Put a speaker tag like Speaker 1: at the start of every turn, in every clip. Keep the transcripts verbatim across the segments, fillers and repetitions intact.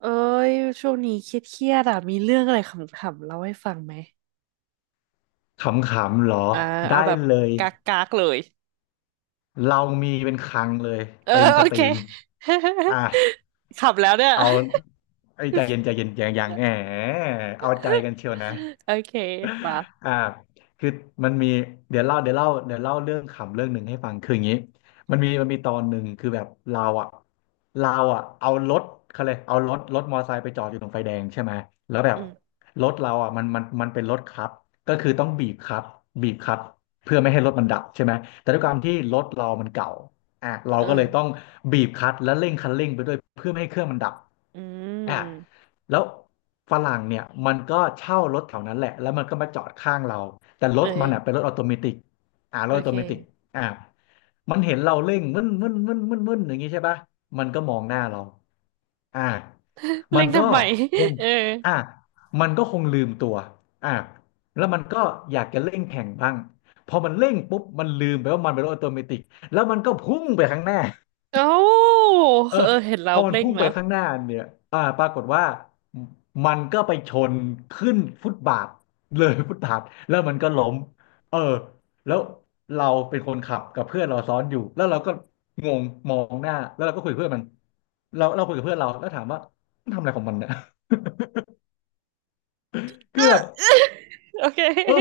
Speaker 1: เอ้ยช่วงนี้เครียดๆอ่ะมีเรื่องอะไรขำๆเล่าให้ฟังไหม
Speaker 2: ขำๆเหรอ
Speaker 1: อ่าเอา
Speaker 2: ได้
Speaker 1: แบบ
Speaker 2: เลย
Speaker 1: กากๆเลย
Speaker 2: เรามีเป็นคลังเลย
Speaker 1: เออ
Speaker 2: เต็ม ส
Speaker 1: โอ
Speaker 2: ต
Speaker 1: เค
Speaker 2: รีมอ่ะ
Speaker 1: ขำแล้วเนี่ย
Speaker 2: เอาไอ้ยใจเย็นใจเย็นยังยังแหมเอาใจกันเชียวนะ
Speaker 1: โอเคป่ะ
Speaker 2: อ่าคือมันมีเดี๋ยวเล่าเดี๋ยวเล่าเดี๋ยวเล่าเรื่องขำเรื่องหนึ่งให้ฟังคืออย่างนี้มันมีมันมีตอนหนึ่งคือแบบเราอ่ะเราอ่ะเอารถเขาเลยเอารถรถมอเตอร์ไซค์ไปจอดอยู่ตรงไฟแดงใช่ไหมแล้วแบ
Speaker 1: อื
Speaker 2: บ
Speaker 1: ม
Speaker 2: รถเราอ่ะมันมันมันเป็นรถคับก็คือต้องบีบคับบีบคับเพื่อไม่ให้รถมันดับใช่ไหมแต่ด้วยความที่รถเรามันเก่าอ่ะเรา
Speaker 1: เอ
Speaker 2: ก็เลยต้อง
Speaker 1: อ
Speaker 2: บีบคลัตช์และเร่งคันเร่งไปด้วยเพื่อไม่ให้เครื่องมันดับ
Speaker 1: อื
Speaker 2: อ่ะ
Speaker 1: ม
Speaker 2: แล้วฝรั่งเนี่ยมันก็เช่ารถแถวนั้นแหละแล้วมันก็มาจอดข้างเราแต่ร
Speaker 1: เออ
Speaker 2: ถมันอ่ะเป็นรถออโตเมติกอ่าร
Speaker 1: โอ
Speaker 2: ถออ
Speaker 1: เค
Speaker 2: โตเมติกอ่ามันเห็นเราเร่งมึนมึนมึนมึนมึนอย่างงี้ใช่ปะมันก็มองหน้าเราอ่า มั
Speaker 1: เร่
Speaker 2: น
Speaker 1: ง
Speaker 2: ก็
Speaker 1: ทำไม
Speaker 2: คง
Speaker 1: เออ
Speaker 2: อ่ามันก็คงลืมตัวอ่าแล้วมันก็อยากจะเร่งแข่งบ้างพอมันเร่งปุ๊บมันลืมไปว่ามันเป็นรถออโตเมติกแล้วมันก็พุ่งไปข้างหน้า
Speaker 1: เอ้า
Speaker 2: เออ
Speaker 1: เออเห็น
Speaker 2: พ
Speaker 1: เรา
Speaker 2: อมัน
Speaker 1: เร่ง
Speaker 2: พุ่งไป
Speaker 1: แล้ว
Speaker 2: ข้างหน้าเนี่ยอ่าปรากฏว่าอืมมันก็ไปชนขึ้นฟุตบาทเลยฟุตบาทแล้วมันก็ล้มเออแล้วเราเป็นคนขับกับเพื่อนเราซ้อนอยู่แล้วเราก็งงมองหน้าแล้วเราก็คุยกับเพื่อนมันเราเราคุยกับเพื่อนเราแล้วถามว่ามันทำอะไรของมันเนี่ย คื
Speaker 1: เอ
Speaker 2: อแบ
Speaker 1: อ
Speaker 2: บ
Speaker 1: โอเค
Speaker 2: เออ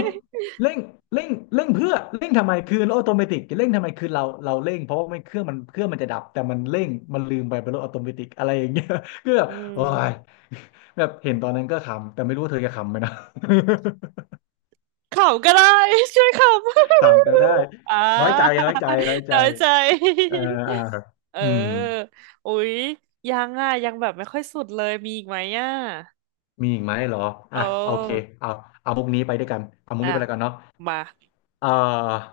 Speaker 2: เร่งเร่งเร่งเพื่อเร่งทำไมคือรถออโตเมติกเร่งทำไมคือเราเราเร่งเพราะว่าไมเครื่องมันเครื่องมันจะดับแต่มันเร่งมันลืมไปเป็นรถออโตเมติกอะไรอย่างเงี้ย ก็แบ บ
Speaker 1: อื
Speaker 2: โอ้
Speaker 1: ม
Speaker 2: ย แบบเห็นตอนนั้นก็ขำแต่ไม่รู้ว่าเธอจะขำไหมนะ
Speaker 1: ขำก็ได้ ช่วยขำ
Speaker 2: ขำก็ได้
Speaker 1: อ่า
Speaker 2: น้อยใจน้อยใจน้อย ใจ
Speaker 1: น้อยใจ
Speaker 2: เอออ่า
Speaker 1: เ
Speaker 2: อืม
Speaker 1: ออ อุ๊ยยังอ่ะยังแบบไม่ค่อยสุดเลยมีอีกไหมอ่ะ
Speaker 2: มีอีกไหมเหรอ
Speaker 1: โอ้
Speaker 2: อ่ะโอเคเอาเอามุกนี้ไปด้วยกันเอามุก
Speaker 1: อ่ะ
Speaker 2: นี้ไปแล้วกันเนาะ
Speaker 1: มา
Speaker 2: เออ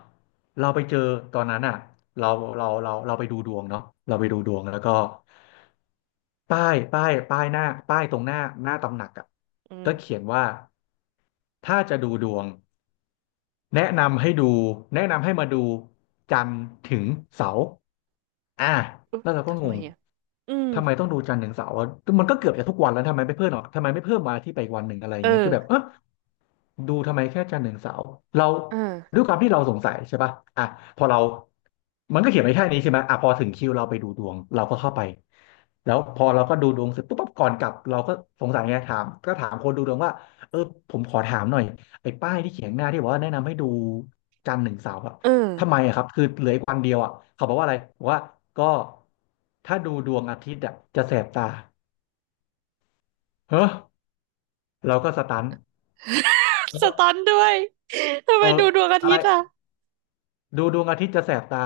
Speaker 2: เราไปเจอตอนนั้นอ่ะเราเราเราเราไปดูดวงเนาะเราไปดูดวงแล้วก็ป้ายป้ายป้ายหน้าป้ายตรงหน้าหน้าตำหนักอ่ะ
Speaker 1: อื
Speaker 2: ก็เขี
Speaker 1: ม
Speaker 2: ยนว่าถ้าจะดูดวงแนะนำให้ดูแนะนำให้มาดูจันทร์ถึงเสาร์อ่ะ
Speaker 1: อุ๊ย
Speaker 2: แล้วเราก็
Speaker 1: ทำ
Speaker 2: ง
Speaker 1: ไม
Speaker 2: ง
Speaker 1: อ่ะอืม
Speaker 2: ทำไมต้องดูจันทร์ถึงเสาร์วะมันก็เกือบจะทุกวันแล้วทำไมไม่เพิ่มหรอกทำไมไม่เพิ่มมาอาที่ไปอีกวันหนึ่งอะไรอ
Speaker 1: เอ
Speaker 2: ย่างเงี้ยคือแบบเอ
Speaker 1: อ
Speaker 2: อ ดูทำไมแค่จันทร์ถึงเสาร์เรา
Speaker 1: เออ
Speaker 2: ด้วยความที่เราสงสัยใช่ป่ะอ่ะพอเรามันก็เขียนไว้แค่นี้ใช่ไหมอ่ะพอถึงคิวเราไปดูดวงเราก็เข้าไปแล้วพอเราก็ดูดวงเสร็จปุ๊บปั๊บก่อนกลับเราก็สงสัยไงถามก็ถามคนดูดวงว่าเออผมขอถามหน่อยไอ้ป้ายที่เขียนหน้าที่บอกว่าแนะนำให้ดูจันทร์ถึงเสาร์อะ
Speaker 1: เออ
Speaker 2: ทำไมอะครับคือเหลืออีกวันเดียวอะเขาบอกว่าอะไรบอกว่าก็ถ้าดูดวงอาทิตย์อะจะแสบตาเฮ้อเราก็สตัน
Speaker 1: ส
Speaker 2: เออ
Speaker 1: ตันด้วย ทำ
Speaker 2: เอ
Speaker 1: ไม
Speaker 2: อ
Speaker 1: ดูดวงอา
Speaker 2: อะไร
Speaker 1: ทิตย์อ่ะ
Speaker 2: ดูดวงอาทิตย์จะแสบตา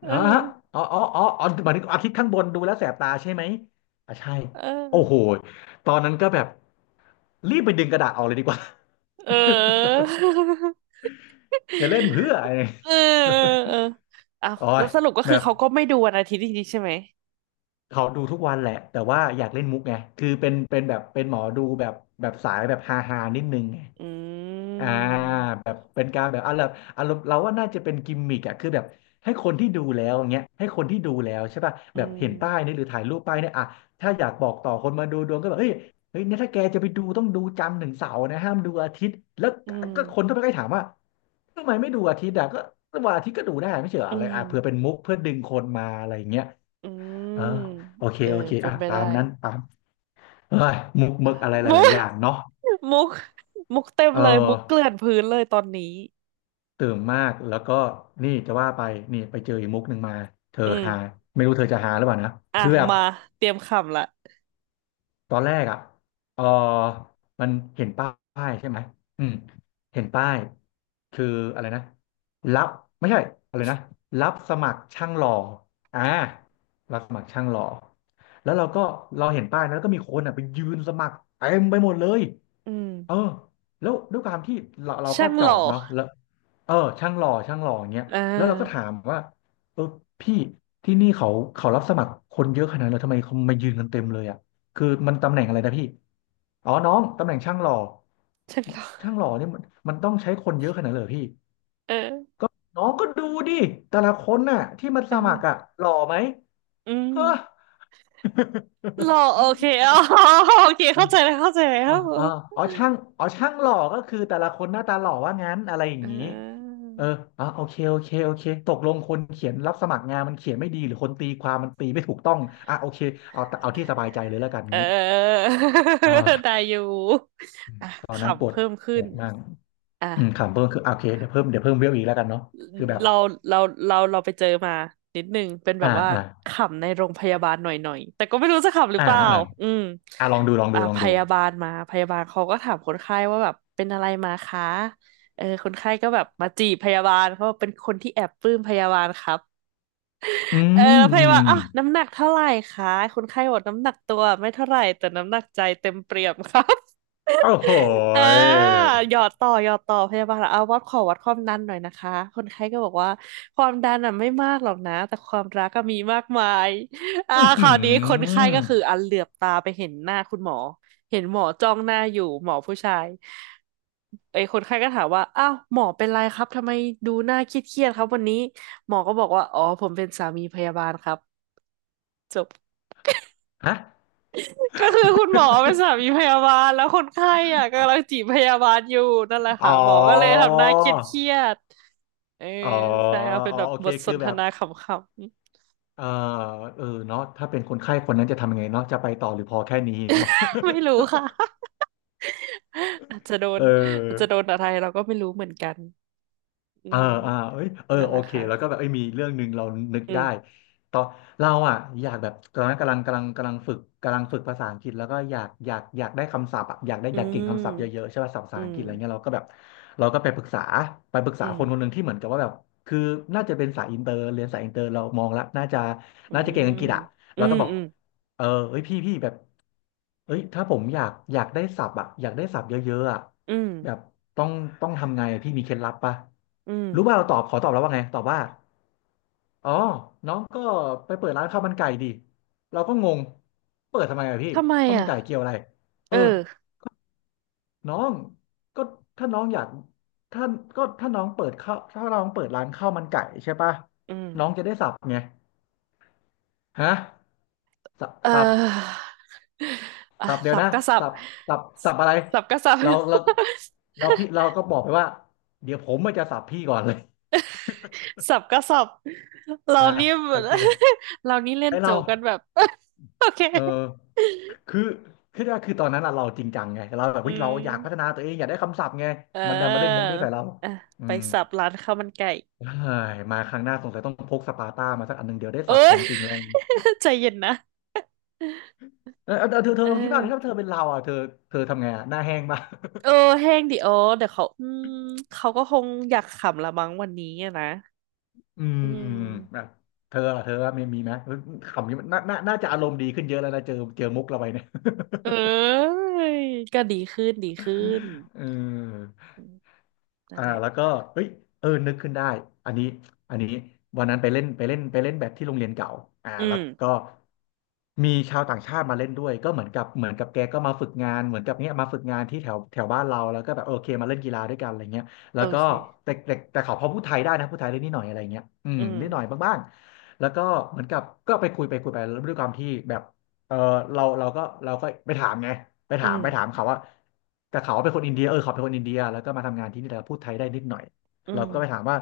Speaker 1: เอ
Speaker 2: อ๋อฮะ
Speaker 1: อ
Speaker 2: อ๋ออ๋ออ๋ออ๋อหมายถึงอาทิตย์ข้างบนดูแล้วแสบตาใช่ไหมอ่ะใช่
Speaker 1: เ
Speaker 2: โอ้โห
Speaker 1: ออ
Speaker 2: ตอนนั้นก็แบบรีบไปดึงกระดาษออกเลยดีกว่า
Speaker 1: เออ
Speaker 2: จะเล่นเพื่ออะไร
Speaker 1: เออเออเออเอา
Speaker 2: โอ้
Speaker 1: แล้
Speaker 2: ย
Speaker 1: วสรุปก็
Speaker 2: แบ
Speaker 1: คือ
Speaker 2: บ
Speaker 1: เขาก็ไม่ดูวันอาทิตย์จริงๆใช่ไหม
Speaker 2: เขาดูทุกวันแหละ แต่ว่าอยากเล่นมุกไง คือเป็นเป็นแบบเป็นหมอดูแบบแบบสายแบบฮาฮานิดนึงไง
Speaker 1: อื
Speaker 2: อ่า
Speaker 1: ม
Speaker 2: แบบเป็นการแบบอารมณ์อารมณ์เราว่าน่าจะเป็นกิมมิกอะคือแบบให้คนที่ดูแล้วอย่างเงี้ยให้คนที่ดูแล้วใช่ป่ะ
Speaker 1: อื
Speaker 2: แบบเห็นป้าย
Speaker 1: ม
Speaker 2: นี้หรือถ่ายรูปป้ายเนี่ยอะถ้าอยากบอกต่อคนมาดูดวงก็แบบเฮ้ยเฮ้ยเนี่ยถ้าแกจะไปดูต้องดูจันทร์ถึงเสาร์นะห้ามดูอาทิตย์แล้ว
Speaker 1: อื
Speaker 2: ก็คน
Speaker 1: ม
Speaker 2: ก็ไปใกล้ถามว่าทำไมไม่ดูอาทิตย์อะก็วันอาทิตย์ก็ดูได้ไม่ใช่เฉยอ
Speaker 1: อื
Speaker 2: อะไร
Speaker 1: ม
Speaker 2: อะเผื่อเป็นมุกเพื่อดึงคนมาอะไรอย่างเงี้ย
Speaker 1: อื
Speaker 2: เออ
Speaker 1: ม
Speaker 2: โอเค
Speaker 1: เออ
Speaker 2: โอเค
Speaker 1: เป็
Speaker 2: อ่ะ
Speaker 1: นไป
Speaker 2: ตา
Speaker 1: ได้
Speaker 2: มนั้นตามเฮ้ยมุกมึกอะไรห
Speaker 1: มุ
Speaker 2: ลา
Speaker 1: ก
Speaker 2: ยๆอย่างเนาะ
Speaker 1: มุกมุกเต็ม
Speaker 2: เออ
Speaker 1: เลยมุกเกลื่อนพื้นเลยตอนนี้
Speaker 2: ตื่นมากแล้วก็นี่จะว่าไปนี่ไปเจออีกมุกหนึ่งมาเธอ
Speaker 1: อืม
Speaker 2: หาไม่รู้เธอจะหาหรือเปล่านะ
Speaker 1: อ่ะ
Speaker 2: คือแบบ
Speaker 1: มาเตรียมคำละ
Speaker 2: ตอนแรกอ่ะเออมันเห็นป้ายใช่ไหมอืมเห็นป้ายคืออะไรนะรับไม่ใช่อะไรนะรับสมัครช่างหล่ออ่ารับสมัครช่างหล่อแล้วเราก็เราเห็นป้ายนะแล้วก็มีคนอ่ะไปยืนสมัครเต็มไปหมดเลย
Speaker 1: อืม
Speaker 2: เออแล้วด้วยความที่เราเราก็
Speaker 1: ช่าง
Speaker 2: จ
Speaker 1: ห
Speaker 2: อ
Speaker 1: ล่อ
Speaker 2: ดเนาะแล้วเออช่างหล่อช่างหล่ออย่างเงี้ย
Speaker 1: อ่
Speaker 2: แล้วเราก็ถา
Speaker 1: า
Speaker 2: มว่าเออพี่ที่นี่เขาเขารับสมัครคนเยอะขนาดนั้นเลยทำไมเขามายืนกันเต็มเลยอ่ะคือมันตำแหน่งอะไรนะพี่อ๋อน้องตำแหน่งช่างหล่อ
Speaker 1: ช่างหล่อ
Speaker 2: ช่างหล่อเนี่ยมันมันต้องใช้คนเยอะขนาดนั้นเลยเหรอพี่
Speaker 1: เออ
Speaker 2: น้องก็ดูดิแต่ละคนน่ะที่มัน
Speaker 1: เอ
Speaker 2: สมัครอ่ะ
Speaker 1: อ
Speaker 2: หล่อไหม
Speaker 1: อืม
Speaker 2: เฮ้
Speaker 1: หล่อโอเคอ๋อโอเค
Speaker 2: อ
Speaker 1: เข้าใจแล้วเข้าใจแล้
Speaker 2: อ๋อ
Speaker 1: ว
Speaker 2: อ๋ออ๋อช่างอ๋อช่างหล่อก็คือแต่ละคนหน้าตาหล่อว่างั้นอะไรอย่าง
Speaker 1: เอ
Speaker 2: นี้
Speaker 1: อ
Speaker 2: เอออ๋อโอเคโอเคโอเค ตกลงคนเขียนรับสมัครงานมันเขียนไม่ดีหรือคนตีความมันตีไม่ถูกต้องอ่ะโอเคเอาเอาที่สบายใจเลยแล้วกัน
Speaker 1: เออ
Speaker 2: งี้
Speaker 1: ได้
Speaker 2: อ่า
Speaker 1: อยู่
Speaker 2: อืม
Speaker 1: อ่ะ
Speaker 2: ตอนนั้นป
Speaker 1: ขำ
Speaker 2: วด
Speaker 1: เพิ่ม
Speaker 2: ป
Speaker 1: ขึ้น
Speaker 2: วดมาก
Speaker 1: อ่ะ
Speaker 2: อืมขำเพิ่มคืออ่ะโอเคเดี๋ยวเพิ่มเดี๋ยวเพิ่มเวลอีกแล้วกันเนาะคือแบบ
Speaker 1: เราเราเราเราไปเจอมานิดนึงเป็นแบบ
Speaker 2: อ่า
Speaker 1: ว่า
Speaker 2: อ่า
Speaker 1: ขำในโรงพยาบาลหน่อยหน่อยแต่ก็ไม่รู้จะขำหรือเป
Speaker 2: อ่า
Speaker 1: ล่า
Speaker 2: อ่า
Speaker 1: อืม
Speaker 2: อ่าลองดูลองดู
Speaker 1: อ่า
Speaker 2: ลอง
Speaker 1: พ
Speaker 2: ดู
Speaker 1: ยาบาลมาพยาบาลเขาก็ถามคนไข้ว่าแบบเป็นอะไรมาคะเออคนไข้ก็แบบมาจีบพยาบาลเขาบอกเป็นคนที่แอบปลื้มพยาบาลครับ
Speaker 2: อื
Speaker 1: เออ
Speaker 2: ม
Speaker 1: แล้วพ
Speaker 2: อื
Speaker 1: ยาบาล
Speaker 2: ม
Speaker 1: อ่ะน้ำหนักเท่าไหร่คะคนไข้บอกน้ำหนักตัวไม่เท่าไหร่แต่น้ำหนักใจเต็มเปี่ยมครับ
Speaker 2: โอ้โห
Speaker 1: อ่า
Speaker 2: ย
Speaker 1: หยอดต่อหยอดต่อพยาบาลเอาวัดขอวัดความดันหน่อยนะคะคนไข้ก็บอกว่าความดันอ่ะไม่มากหรอกนะแต่ความรักก็มีมากมายอ่า
Speaker 2: อื้อ
Speaker 1: ค
Speaker 2: หื
Speaker 1: ราวนี้คนไข้ก็คือ
Speaker 2: อ
Speaker 1: อันเหลือบตาไปเห็นหน้าคุณหมอเห็นหมอจ้องหน้าอยู่หมอผู้ชายไอ้คนไข้ก็ถามว่าอ้าวหมอเป็นไรครับทำไมดูหน้าเครียดๆครับวันนี้ หมอก็บอกว่าอ๋อผมเป็นสามีพยาบาลครับจบ
Speaker 2: ฮะ
Speaker 1: ก็คือคุณหมอเป็นสามีพยาบาลแล้วคนไข้อ่ะกำลังจีบพยาบาลอยู่นั่นแหละ
Speaker 2: อ๋
Speaker 1: ค่ะ
Speaker 2: อ
Speaker 1: หมอก็เลยทำหน้าเครียดๆเออ
Speaker 2: อ๋อ
Speaker 1: ใช่ค่ะเป็น
Speaker 2: อ๋อ
Speaker 1: แบบ
Speaker 2: โอ
Speaker 1: บ
Speaker 2: เค
Speaker 1: ทส
Speaker 2: คือ
Speaker 1: นท
Speaker 2: แบบ
Speaker 1: นาขำ
Speaker 2: เออเออเนาะถ้าเป็นคนไข้คนนั้นจะทำยังไงเนาะจะไปต่อหรือพอแค่นี้เนาะ
Speaker 1: ๆ ไม่รู้ค่ะ อาจจะโด นอาจจะ
Speaker 2: เออ
Speaker 1: โดนอะไรเราก็ไม่รู้เหมือนกันอื
Speaker 2: อ่า
Speaker 1: ม
Speaker 2: อ่าเอ้ยเออ
Speaker 1: นั่นแห
Speaker 2: โอ
Speaker 1: ละ
Speaker 2: เค
Speaker 1: ค่ะ
Speaker 2: แล้วก็แบบเอ้ยมีเรื่องหนึ่งเรานึก
Speaker 1: อื
Speaker 2: ได้
Speaker 1: ม
Speaker 2: ตอนเราอ่ะอยากแบบตอนนั้นกำลังกำลังกำลังฝึกกำลังฝึกภาษาอังกฤษแล้วก็อยากอยากอยากได้คำศัพท์อะอยากได้
Speaker 1: อื
Speaker 2: อยากเก่งคำศัพท์เยอะ
Speaker 1: ม
Speaker 2: ๆใช่ป่ะศัพท์ภา
Speaker 1: อื
Speaker 2: ษาอัง
Speaker 1: ม
Speaker 2: กฤษอะไรเงี้ยเราก็แบบเราก็ไปปรึกษาไปปรึก
Speaker 1: อื
Speaker 2: ษา
Speaker 1: ม
Speaker 2: คนคนหนึ่งที่เหมือนกับว่าแบบคือน่าจะเป็นสายอินเตอร์เรียนสายอินเตอร์เรามองแล้วน่าจะ
Speaker 1: อื
Speaker 2: น่าจะเก่งอังก
Speaker 1: ม
Speaker 2: ฤษอ่ะ
Speaker 1: อื
Speaker 2: เรา
Speaker 1: ม
Speaker 2: ก็บอก
Speaker 1: อืม
Speaker 2: เออเฮ้ยพี่พี่แบบ เอ้ยถ้าผมอยากอยากได้ศัพท์อะอยากได้ศัพท์เยอะๆอะ
Speaker 1: อืม
Speaker 2: แบบต้องต้องทำไงอะพี่มีเคล็ดลับปะ
Speaker 1: อืม
Speaker 2: รู้ป่ะเราตอบขอตอบแล้วว่าไงตอบว่าอ๋อน้องก็ไปเปิดร้านข้าวมันไก่ดิเราก็งงเปิดทำไมอะพี่
Speaker 1: ทำไม
Speaker 2: ข้าวมัน
Speaker 1: อ่ะ
Speaker 2: ไก่เกี่ยวอะไรเอ
Speaker 1: เอ
Speaker 2: อ
Speaker 1: อ
Speaker 2: น้องก็ถ้าน้องอยากถ้าก็ถ้าน้องเปิดข้าวถ้าน้องเปิดร้านข้าวมันไก่ใช่ปะ
Speaker 1: อืม
Speaker 2: น้องจะได้สับไงฮะส
Speaker 1: เ
Speaker 2: ัพ
Speaker 1: อออ่ะ
Speaker 2: สับเดี๋ย
Speaker 1: สั
Speaker 2: ว
Speaker 1: บ
Speaker 2: นะ
Speaker 1: ก็สับ
Speaker 2: สับสับสับอะไร
Speaker 1: สับก็สับ
Speaker 2: เราเรา เราพี่เราก็บอกไปว่าเดี๋ยวผมมันจะสับพี่ก่อนเลย
Speaker 1: สับก็สับ เรา
Speaker 2: อ่า
Speaker 1: นี่
Speaker 2: โอเค
Speaker 1: เรานี่เล่
Speaker 2: ไอ
Speaker 1: นโจ
Speaker 2: เรา
Speaker 1: กกันแบบ โอเค
Speaker 2: เออคือคือว่าคือตอนนั้นอะเราจริงจังไงเราแบบ
Speaker 1: อื
Speaker 2: เฮ้ยเราอยากพัฒนา
Speaker 1: ม
Speaker 2: ตัวเองอยากได้คำศัพท์ไง
Speaker 1: เอ
Speaker 2: มันดันมาเล่นมุก
Speaker 1: อ
Speaker 2: นี้ใส่เรา
Speaker 1: อ่ะ
Speaker 2: อื
Speaker 1: ไป
Speaker 2: ม
Speaker 1: สับร้านข้าวมันไก่
Speaker 2: เฮ้ยมาครั้งหน้าสงสัยต้องพกสปาร์ตามาสักอันหนึ่งเดี๋ยวได้
Speaker 1: เอ้
Speaker 2: สับขอ
Speaker 1: ย
Speaker 2: งจริงแล้วอย่างนี้
Speaker 1: ใจเย็นนะ
Speaker 2: เออเออเธอเธอ
Speaker 1: เอ
Speaker 2: ลองคิดบ้างดิถ้า
Speaker 1: อ
Speaker 2: เธอเป็นเราอ่ะเธอเธอทำไงอ่ะหน้าแห้งป่ะ
Speaker 1: เออแห้งดิโอเดี๋ยวเขาอืมเขาก็คงอยากขำละมั้งวันนี้อะนะ
Speaker 2: อืม
Speaker 1: อื
Speaker 2: แบบ
Speaker 1: ม
Speaker 2: เธอล่ะเธอว่ามีมีไหมคำนี้มันน่าน่าน่าจะอารมณ์ดีขึ้นเยอะแล้วนะเจอเจอมุกเราไปเนี่ย
Speaker 1: เอ้ยก็ดีขึ้นดีขึ้น
Speaker 2: เออ
Speaker 1: อืมนั่น
Speaker 2: อ่า
Speaker 1: แหละ
Speaker 2: แล้วก็เฮ้ยเออนึกขึ้นได้อันนี้อันนี้วันนั้นไปเล่นไปเล่นไปเล่นแบดที่โรงเรียนเก่าอ่า
Speaker 1: อื
Speaker 2: แล้ว
Speaker 1: ม
Speaker 2: ก็มีชาวต่างชาติมาเล่นด้วยก็เหมือนกับเหมือนกับแกก็มาฝึกงานเหมือนกับเนี้ยมาฝึกงานที่แถวแถวบ้านเราแล้วก็แบบโอเคมาเล่นกีฬาด้วยกันอะไรเงี้ยแล้
Speaker 1: โอ
Speaker 2: วก็
Speaker 1: เค
Speaker 2: แต่แต่แต่เขาพอพูดไทยได้นะพูดไทยได้นิดหน่อยอะไรเงี้ยอืม
Speaker 1: อืม
Speaker 2: นิดหน่อยบ้างๆแล้วก็เหมือนกับก็ไปคุยไปคุยไปแล้วด้วยความที่แบบ เออเราเราก็เราก็ไปถามไงไป
Speaker 1: อื
Speaker 2: ถามไปถา
Speaker 1: ม
Speaker 2: มเขาว่าแต่เขาเป็นคนอินเดียเออเขาเป็นคนอินเดียแล้วก็มาทำงานที่นี่แล้วพูดไทยได้นิดหน่อย
Speaker 1: อื
Speaker 2: เรา
Speaker 1: ม
Speaker 2: ก็ไปถามว่า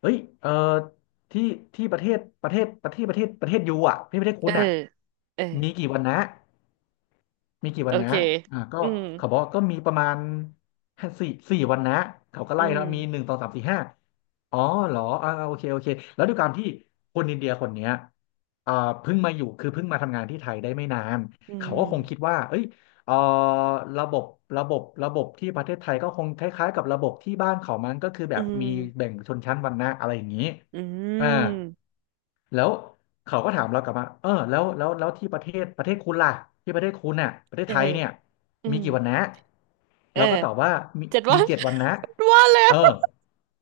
Speaker 2: เฮ้ยเออที่ที่ประเทศประเทศประเทศประเทศประเทศยูอ่ะที่ประเทศ
Speaker 1: เอ
Speaker 2: คุ
Speaker 1: อ
Speaker 2: ณอ่ะ
Speaker 1: เออ
Speaker 2: มีกี่วันนะ มีกี่
Speaker 1: โอ
Speaker 2: วันนะ
Speaker 1: เค
Speaker 2: อ่าก็
Speaker 1: อืม
Speaker 2: เขาบอกว่าก็มีประมาณ้าสี่สี่วันนะเขาก็
Speaker 1: อื
Speaker 2: ไล่
Speaker 1: ม
Speaker 2: เนาะมีหนึ่งสองสามสี่ห้าอ๋อเหรออ่าโอเคโอเคแล้วด้วยความที่คนอินเดียคนเนี้ยอ่าเพิ่งมาอยู่คือเพิ่งมาทำงานที่ไทยได้ไม่นาน
Speaker 1: อื
Speaker 2: เขาก็
Speaker 1: ม
Speaker 2: คงคิดว่าเอ้ยเอ่อระบบระบบระบบที่ประเทศไทยก็คงคล้ายๆกับระบบที่บ้านเขามันก็คือแบ
Speaker 1: อื
Speaker 2: บมีแบ่
Speaker 1: ม
Speaker 2: งชนชั้นวรรณะอะไรอย่างนี้
Speaker 1: อื
Speaker 2: อ่า
Speaker 1: ม
Speaker 2: แล้วเขาก็ถามเรากลับมาเออแล้วแล้วแล้วที่ประเทศประเทศคุณล่ะที่ประเทศคุณน่ะประเทศ
Speaker 1: เออ
Speaker 2: ไทยเนี่ย
Speaker 1: อื
Speaker 2: มี
Speaker 1: ม
Speaker 2: กี่วันนะ
Speaker 1: เออ
Speaker 2: เราก็ตอบว่ามี
Speaker 1: เจ็ดวั
Speaker 2: มี
Speaker 1: น
Speaker 2: เจ็ดวันนะ
Speaker 1: ว่าแล้
Speaker 2: เอ
Speaker 1: ว
Speaker 2: อ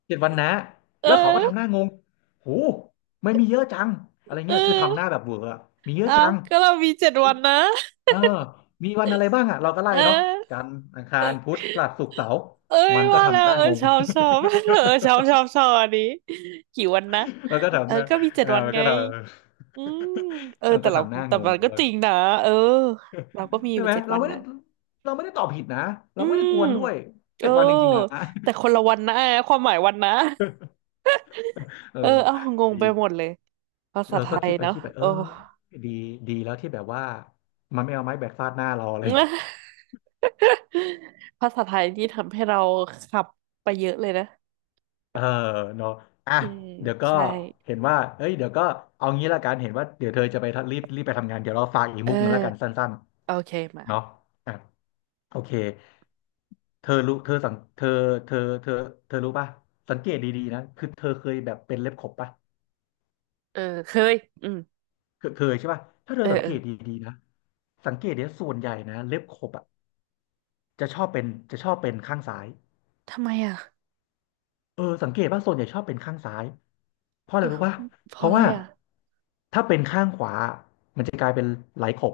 Speaker 2: เจ็ดวันนะ
Speaker 1: เอ
Speaker 2: แล้วเขาก็ทำห
Speaker 1: อ
Speaker 2: น้างงโหไม่มีเยอะจังอะไร
Speaker 1: เ
Speaker 2: เงี้ยคือทำหน้า
Speaker 1: ออ
Speaker 2: แบบเบื่ออะมีเยอะ
Speaker 1: อ้า
Speaker 2: จั
Speaker 1: ว
Speaker 2: ง
Speaker 1: ก็เรามีเจ็ด
Speaker 2: มี
Speaker 1: วันนะ
Speaker 2: เออมีวันอะไรบ้างอ่ะเราก็ไล่
Speaker 1: เ
Speaker 2: เนาะ
Speaker 1: ออ
Speaker 2: จันทร์อังคารพุธพฤหัสศุกร์เสาร์
Speaker 1: เอ้ย
Speaker 2: มันก็
Speaker 1: ว่าแล้
Speaker 2: ทำห
Speaker 1: ว
Speaker 2: น้าง
Speaker 1: เออ
Speaker 2: ง
Speaker 1: ชอบชอบ เออชอบชอบชอบอันนี้กี่วันนะ
Speaker 2: มันก็
Speaker 1: เออ
Speaker 2: ทำหน้า
Speaker 1: ก็มีเจ็
Speaker 2: เอ
Speaker 1: ด
Speaker 2: อ
Speaker 1: วัน
Speaker 2: มัน
Speaker 1: ไง
Speaker 2: ก็ท
Speaker 1: อืมเออ
Speaker 2: ำมัน
Speaker 1: แต่
Speaker 2: ก็
Speaker 1: เรา
Speaker 2: ทำหน้า
Speaker 1: แต่
Speaker 2: งง
Speaker 1: มั
Speaker 2: อย่า
Speaker 1: น
Speaker 2: งนี้
Speaker 1: ก็
Speaker 2: เลย
Speaker 1: จริงนะเออเราก็มีอ
Speaker 2: ใช่
Speaker 1: ยู่
Speaker 2: ไหม
Speaker 1: เจ็ด
Speaker 2: เรา
Speaker 1: วัน
Speaker 2: ไม่ได้
Speaker 1: นะ
Speaker 2: เราไม่ได้ตอบผิดนะ เรา
Speaker 1: อื
Speaker 2: ไม่ได้
Speaker 1: ม
Speaker 2: กวนด้วย
Speaker 1: เอ
Speaker 2: เจ็
Speaker 1: อ
Speaker 2: ดวันจริงๆนะ
Speaker 1: แต่ค นละวันนะความหมายวันนะ
Speaker 2: เออ
Speaker 1: เออเอางง
Speaker 2: ดี
Speaker 1: ไปหมดเลยภา
Speaker 2: เอ
Speaker 1: ษา
Speaker 2: อ
Speaker 1: ไท
Speaker 2: ก็
Speaker 1: ย
Speaker 2: คิดไป
Speaker 1: เนาะ
Speaker 2: คิดไปเอ
Speaker 1: โอ้
Speaker 2: อดีดีแล้วที่แบบว่ามันไม่เอาไม้แบกฟาดหน้าเราเลย
Speaker 1: ภาษาไทยที่ทำให้เราขับไปเยอะเลยนะ
Speaker 2: เออเนาะอ่ะ
Speaker 1: อืม
Speaker 2: เดี๋ยวก็
Speaker 1: ใช่
Speaker 2: เห็นว่าเอ้ยเดี๋ยวก็เอางี้ละกันเห็นว่าเดี๋ยวเธอจะไปทะรีบรีบไปทำงาน เดี๋ยวเราฝากอีก
Speaker 1: เออ
Speaker 2: มุกหนึ่งละกันสั้น
Speaker 1: โอเคมา
Speaker 2: ๆเนาะอ่ะ โอเคเธอรู้เธอสังเธอเธอเธอเธอรู้ป่ะสังเกตดีๆนะคือเธอเคยแบบเป็นเล็บขบป่ะ
Speaker 1: เออเคยอืม
Speaker 2: เคยเคยใช่ป่ะถ้าเธอ
Speaker 1: เออ
Speaker 2: สัง
Speaker 1: เอ
Speaker 2: เก
Speaker 1: อ
Speaker 2: ตดีๆนะสังเกตเนี่ยส่วนใหญ่นะเล็บขบอ่ะจะชอบเป็นจะชอบเป็นข้างซ้าย
Speaker 1: ทำไมอ่ะ
Speaker 2: เออสังเกตว่าส่วนใหญ่ชอบเป็นข้างซ้ายเพราะอะ
Speaker 1: เอ
Speaker 2: ไร
Speaker 1: อ
Speaker 2: รู้ป่ะ
Speaker 1: เพ
Speaker 2: เพ
Speaker 1: ราะ
Speaker 2: ราะ
Speaker 1: อะไร
Speaker 2: ว่า
Speaker 1: อ่ะ
Speaker 2: ถ้าเป็นข้างขวามันจะกลายเป็นไหลขบ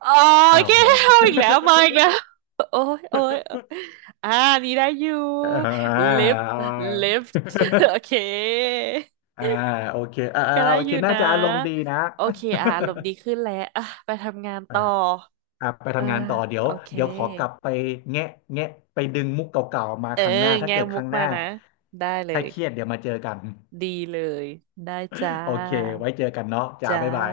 Speaker 1: โอ
Speaker 2: อ้าว
Speaker 1: เค
Speaker 2: งง
Speaker 1: เอาอีกแล้วมาอีกแล้วโอ้ยโอ้ยอ่านี่ได้อยู่
Speaker 2: อ่า
Speaker 1: lift lift โอเค
Speaker 2: อ่าโอเคอ่าอ่า
Speaker 1: ก็ได้
Speaker 2: โอ
Speaker 1: อ
Speaker 2: เค
Speaker 1: ยู่
Speaker 2: น่า
Speaker 1: นะ
Speaker 2: จะอารมณ์ดีนะ
Speaker 1: โอเคอ่ะอารมณ์ดีขึ้นแล้วอ่ะไปทำงาน
Speaker 2: อ่า
Speaker 1: ต่อ
Speaker 2: อ่ะไป
Speaker 1: เออ
Speaker 2: ทำงานต่อเดี๋ยว
Speaker 1: โอเค
Speaker 2: เดี๋ยวขอกลับไปแงะแงะไปดึงมุกเก่าๆมา
Speaker 1: เออ
Speaker 2: ครั้งหน้าถ้า
Speaker 1: แง่
Speaker 2: เกิดค
Speaker 1: มุก
Speaker 2: รั้งห
Speaker 1: มา
Speaker 2: น้า
Speaker 1: นะได้เล
Speaker 2: ถ้า
Speaker 1: ย
Speaker 2: เครียดเดี๋ยวมาเจอกัน
Speaker 1: ดีเลยได้จ้า
Speaker 2: โอเคไว้เจอกันเนาะจ้า
Speaker 1: จ้า
Speaker 2: บ๊ายบาย